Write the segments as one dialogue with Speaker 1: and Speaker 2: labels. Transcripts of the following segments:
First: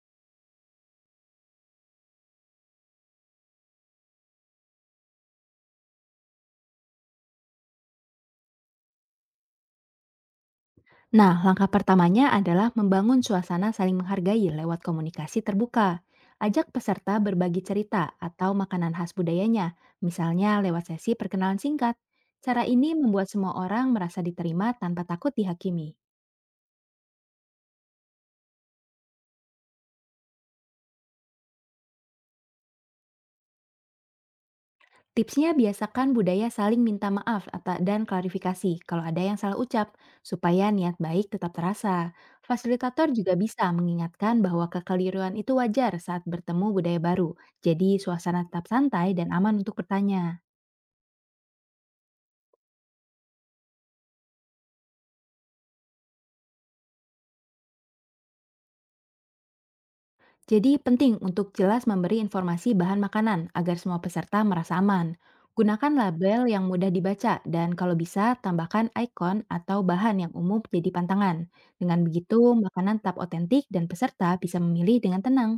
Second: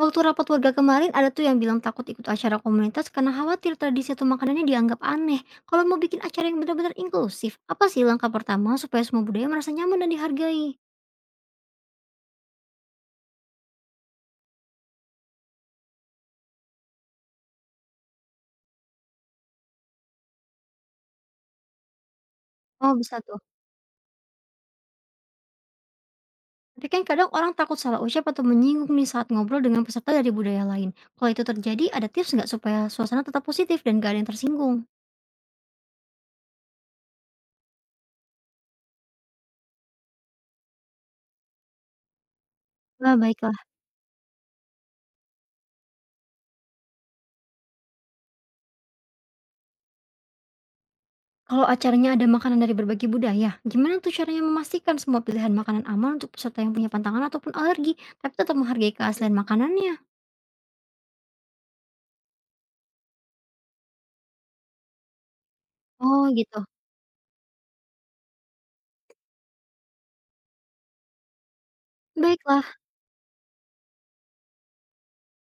Speaker 1: Waktu rapat warga kemarin ada tuh yang bilang takut ikut acara komunitas karena khawatir tradisi atau makanannya dianggap aneh. Kalau mau bikin acara yang benar-benar inklusif, apa sih langkah pertama supaya semua budaya merasa nyaman dan dihargai?
Speaker 2: Nah, langkah pertamanya adalah membangun suasana saling menghargai lewat komunikasi terbuka. Ajak peserta berbagi cerita atau makanan khas budayanya, misalnya lewat sesi perkenalan singkat. Cara ini
Speaker 1: Oh bisa
Speaker 2: membuat
Speaker 1: tuh.
Speaker 2: semua orang merasa diterima tanpa takut dihakimi.
Speaker 1: Tapi kan kadang orang takut salah ucap atau menyinggung nih saat ngobrol dengan peserta dari budaya lain. Kalau itu terjadi, ada tips nggak supaya suasana tetap positif dan gak ada yang tersinggung?
Speaker 2: Tipsnya biasakan budaya saling minta maaf dan klarifikasi kalau ada yang salah ucap, supaya niat baik tetap terasa. Fasilitator
Speaker 1: Nah,
Speaker 2: juga
Speaker 1: baiklah.
Speaker 2: bisa mengingatkan bahwa kekeliruan itu wajar saat bertemu budaya baru, jadi suasana tetap santai dan aman untuk bertanya.
Speaker 1: Kalau acaranya ada makanan dari berbagai budaya, gimana tuh caranya memastikan semua pilihan makanan aman untuk peserta yang punya pantangan ataupun alergi, tapi tetap menghargai keaslian makanannya?
Speaker 2: Jadi penting untuk jelas memberi informasi bahan makanan agar semua peserta merasa aman. Gunakan
Speaker 1: Oh
Speaker 2: label
Speaker 1: gitu.
Speaker 2: yang mudah dibaca dan kalau bisa tambahkan ikon atau bahan yang umum jadi pantangan. Dengan begitu,
Speaker 1: Baiklah,
Speaker 2: makanan tetap otentik dan peserta bisa memilih dengan tenang.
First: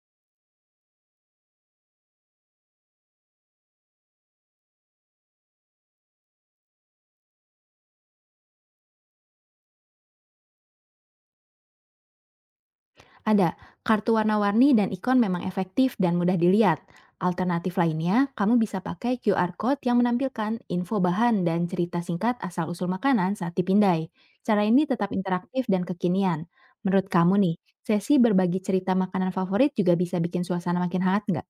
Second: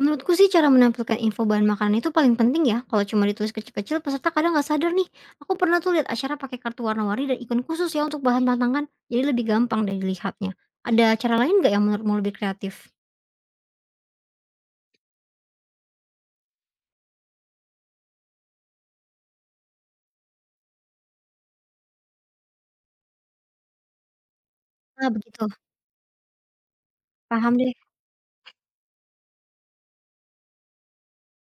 Speaker 1: menurutku sih cara menampilkan info bahan makanan itu paling penting ya. Kalau cuma ditulis kecil-kecil, peserta kadang nggak sadar nih. Aku pernah tuh lihat acara pakai kartu warna-warni dan ikon khusus ya untuk bahan tantangan. Jadi lebih gampang dari dilihatnya. Ada cara lain nggak yang menurutmu lebih kreatif?
Speaker 2: Ada, kartu warna-warni dan ikon memang efektif dan mudah dilihat. Alternatif lainnya, kamu bisa pakai QR Code yang menampilkan info bahan dan cerita singkat asal-usul makanan saat dipindai. Cara ini
Speaker 1: Nah
Speaker 2: tetap
Speaker 1: begitu,
Speaker 2: interaktif dan kekinian. Menurut kamu nih,
Speaker 1: paham deh.
Speaker 2: sesi berbagi cerita makanan favorit juga bisa bikin suasana makin hangat nggak?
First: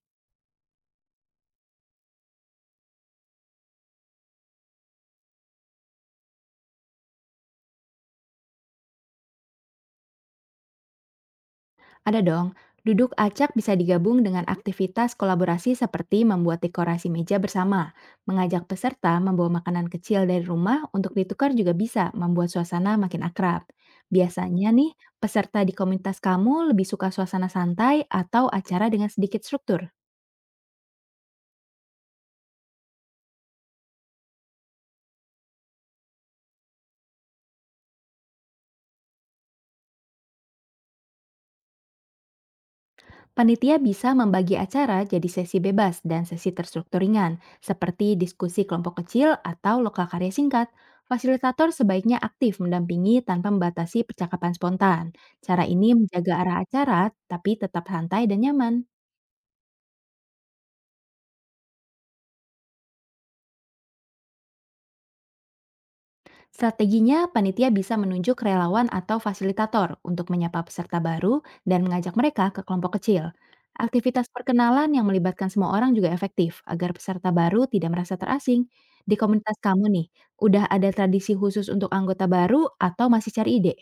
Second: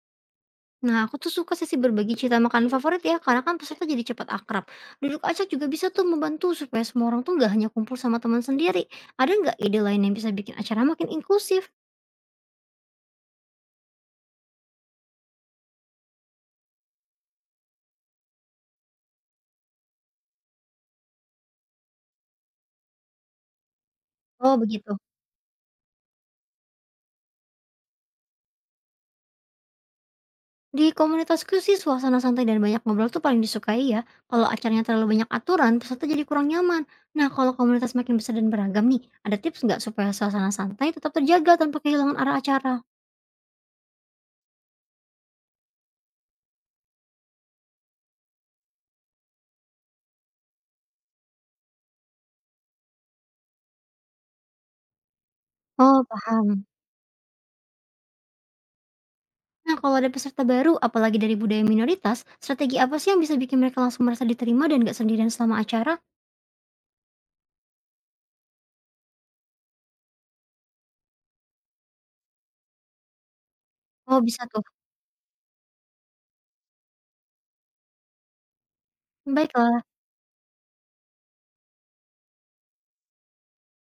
Speaker 1: Nah aku tuh suka sesi berbagi cerita makanan favorit ya, karena kan peserta jadi cepat akrab. Duduk acak juga bisa tuh membantu supaya semua orang tuh nggak hanya kumpul sama teman sendiri. Ada nggak ide lain yang bisa bikin acara makin inklusif?
Speaker 2: Ada dong, duduk acak bisa digabung dengan aktivitas kolaborasi seperti membuat dekorasi meja bersama, mengajak peserta membawa makanan kecil dari rumah untuk ditukar juga bisa membuat suasana makin akrab.
Speaker 1: Oh
Speaker 2: Biasanya nih,
Speaker 1: begitu.
Speaker 2: peserta di komunitas kamu lebih suka suasana santai atau acara dengan sedikit struktur.
Speaker 1: Di komunitasku sih suasana santai dan banyak ngobrol tuh paling disukai ya. Kalau acaranya terlalu banyak aturan, peserta jadi kurang nyaman. Nah, kalau komunitas makin besar dan beragam nih, ada tips nggak supaya suasana santai tetap terjaga tanpa kehilangan arah acara?
Speaker 2: Panitia bisa membagi acara jadi sesi bebas dan sesi terstruktur ringan, seperti diskusi kelompok kecil atau lokal karya singkat. Fasilitator sebaiknya aktif mendampingi tanpa membatasi percakapan spontan. Cara ini
Speaker 1: Oh,
Speaker 2: menjaga arah
Speaker 1: paham.
Speaker 2: acara, tapi tetap santai dan nyaman.
Speaker 1: Nah, kalau ada peserta baru, apalagi dari budaya minoritas, strategi apa sih yang bisa bikin mereka langsung merasa diterima dan nggak sendirian selama acara?
Speaker 2: Strateginya, panitia bisa menunjuk relawan atau fasilitator untuk menyapa peserta baru dan mengajak mereka ke kelompok kecil.
Speaker 1: Oh,
Speaker 2: Aktivitas
Speaker 1: bisa tuh.
Speaker 2: perkenalan yang melibatkan semua orang juga efektif agar peserta baru tidak merasa terasing. Di komunitas
Speaker 1: Baiklah.
Speaker 2: kamu nih, udah ada tradisi khusus untuk anggota baru atau masih cari ide?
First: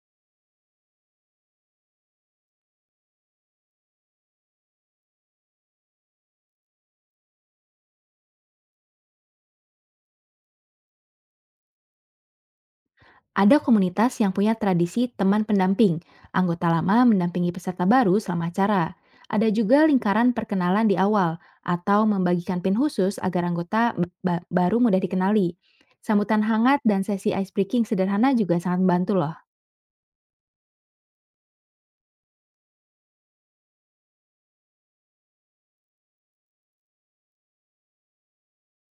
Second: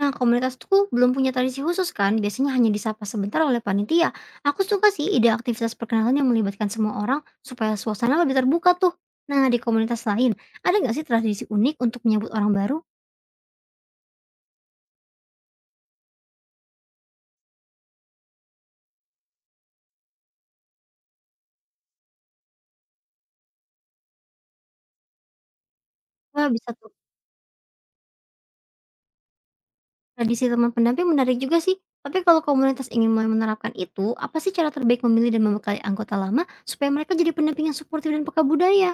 Speaker 1: Nah, komunitasku belum punya tradisi khusus kan, biasanya hanya disapa sebentar oleh panitia. Aku suka sih ide aktivitas perkenalan yang melibatkan semua orang supaya suasana lebih terbuka tuh. Nah, di komunitas lain, ada nggak sih tradisi unik untuk menyambut orang baru?
Speaker 2: Ada komunitas yang punya tradisi teman pendamping. Anggota lama mendampingi peserta baru selama acara. Ada juga lingkaran perkenalan di awal atau membagikan pin khusus agar anggota baru mudah dikenali. Sambutan
Speaker 1: Wah, bisa
Speaker 2: hangat
Speaker 1: tuh.
Speaker 2: dan sesi ice breaking sederhana juga sangat membantu loh.
Speaker 1: Tradisi teman pendamping menarik juga sih. Tapi kalau komunitas ingin mulai menerapkan itu, apa sih cara terbaik memilih dan membekali anggota lama supaya mereka jadi pendamping yang suportif dan peka budaya?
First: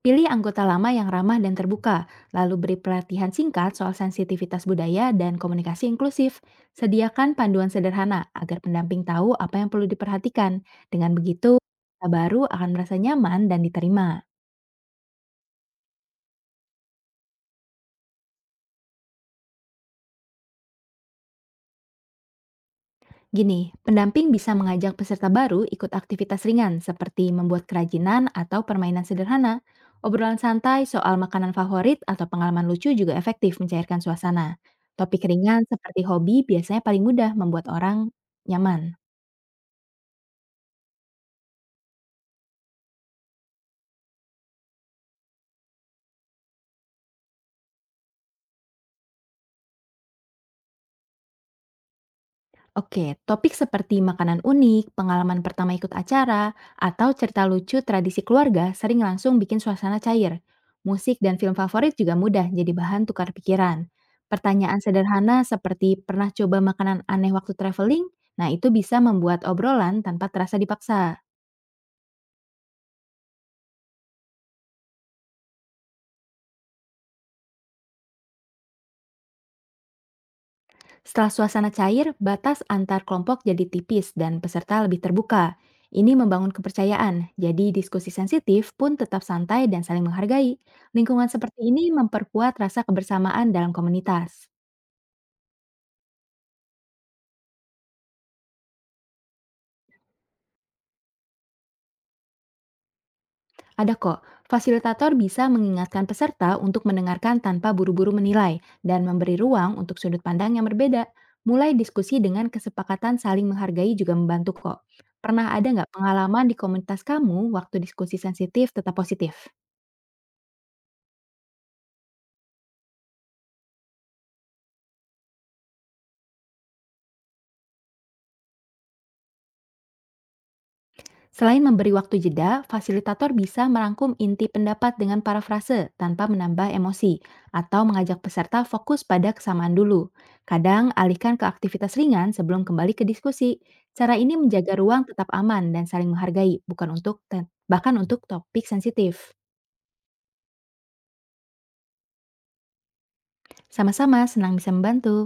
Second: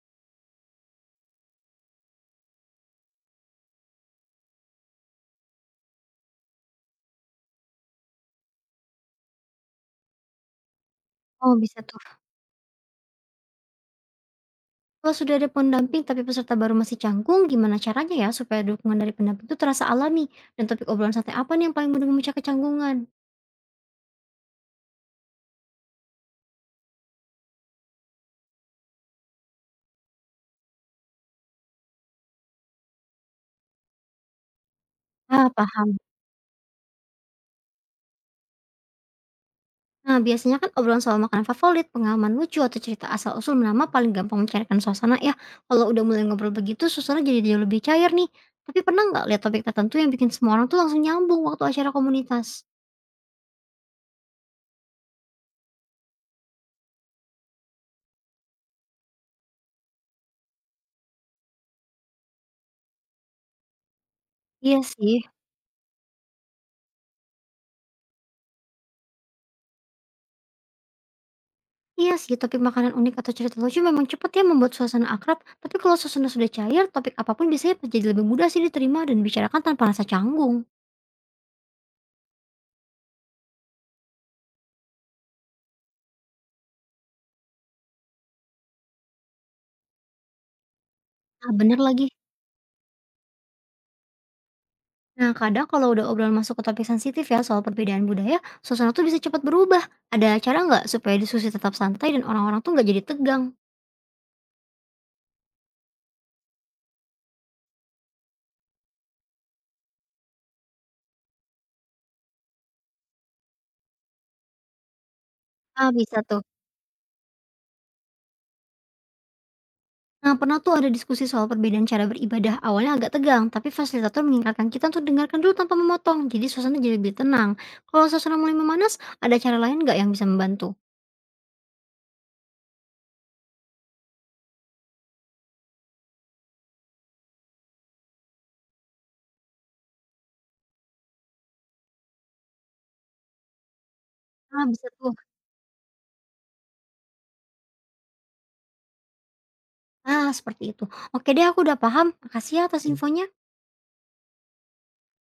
Speaker 2: Pilih anggota lama yang ramah dan terbuka, lalu beri pelatihan singkat soal sensitivitas budaya dan komunikasi inklusif. Sediakan panduan sederhana agar pendamping tahu apa yang perlu diperhatikan. Dengan
Speaker 1: Oh,
Speaker 2: begitu,
Speaker 1: bisa tuh.
Speaker 2: anggota baru akan merasa nyaman dan diterima.
Speaker 1: Kalau sudah ada pendamping tapi peserta baru masih canggung, gimana caranya ya supaya dukungan dari pendamping itu terasa alami? Dan topik obrolan santai apa nih yang paling mudah memecah kecanggungan?
Speaker 2: Gini, pendamping bisa mengajak peserta baru ikut aktivitas ringan seperti membuat kerajinan atau permainan sederhana. Obrolan santai soal makanan favorit atau pengalaman lucu juga efektif mencairkan suasana. Topik
Speaker 1: Ah,
Speaker 2: ringan
Speaker 1: paham.
Speaker 2: seperti hobi biasanya paling mudah membuat orang nyaman.
Speaker 1: Nah, biasanya kan obrolan soal makanan favorit, pengalaman lucu, atau cerita asal-usul nama paling gampang mencairkan suasana ya. Kalau udah mulai ngobrol begitu, suasana jadi jauh lebih cair nih. Tapi pernah nggak lihat topik tertentu yang bikin semua orang tuh langsung nyambung waktu acara komunitas?
Speaker 2: Oke, topik seperti makanan unik, pengalaman pertama ikut acara, atau cerita lucu tradisi keluarga sering langsung bikin suasana cair. Musik dan film favorit juga mudah jadi bahan tukar pikiran.
Speaker 1: Iya
Speaker 2: Pertanyaan
Speaker 1: sih,
Speaker 2: sederhana seperti pernah coba makanan aneh waktu traveling? Nah, itu bisa membuat obrolan tanpa terasa dipaksa.
Speaker 1: Iya sih, topik makanan unik atau cerita lucu memang cepat ya membuat suasana akrab, tapi kalau suasana sudah cair, topik apapun biasanya jadi lebih mudah sih diterima dan dibicarakan tanpa rasa canggung.
Speaker 2: Setelah suasana cair, batas antar kelompok jadi tipis dan peserta lebih terbuka. Ini membangun kepercayaan, jadi diskusi sensitif pun tetap santai dan saling menghargai. Lingkungan
Speaker 1: Nah,
Speaker 2: seperti
Speaker 1: bener
Speaker 2: ini
Speaker 1: lagi.
Speaker 2: memperkuat rasa kebersamaan dalam komunitas.
Speaker 1: Nah, kadang kalau udah obrolan masuk ke topik sensitif ya soal perbedaan budaya, suasana tuh bisa cepat berubah. Ada cara nggak supaya diskusi tetap santai dan orang-orang tuh nggak jadi tegang?
Speaker 2: Ada kok, fasilitator bisa mengingatkan peserta untuk mendengarkan tanpa buru-buru menilai dan memberi ruang untuk sudut pandang yang berbeda. Mulai diskusi dengan kesepakatan saling menghargai juga membantu kok. Pernah ada
Speaker 1: Ah,
Speaker 2: nggak
Speaker 1: bisa tuh.
Speaker 2: pengalaman di komunitas kamu waktu diskusi sensitif tetap positif?
Speaker 1: Nah, pernah tuh ada diskusi soal perbedaan cara beribadah. Awalnya agak tegang, tapi fasilitator mengingatkan kita untuk dengarkan dulu tanpa memotong. Jadi suasana jadi lebih tenang. Kalau suasana mulai memanas, ada cara lain nggak yang bisa membantu?
Speaker 2: Selain memberi waktu jeda, fasilitator bisa merangkum inti pendapat dengan parafrase tanpa menambah emosi atau mengajak peserta fokus pada kesamaan dulu. Kadang alihkan ke aktivitas ringan sebelum kembali ke diskusi. Cara ini
Speaker 1: Ah,
Speaker 2: menjaga
Speaker 1: bisa
Speaker 2: ruang
Speaker 1: tuh.
Speaker 2: tetap aman dan saling menghargai, bukan untuk bahkan untuk topik sensitif.
Speaker 1: Ah, seperti itu. Oke deh aku udah paham, makasih ya atas infonya.
Speaker 2: Sama-sama senang bisa membantu.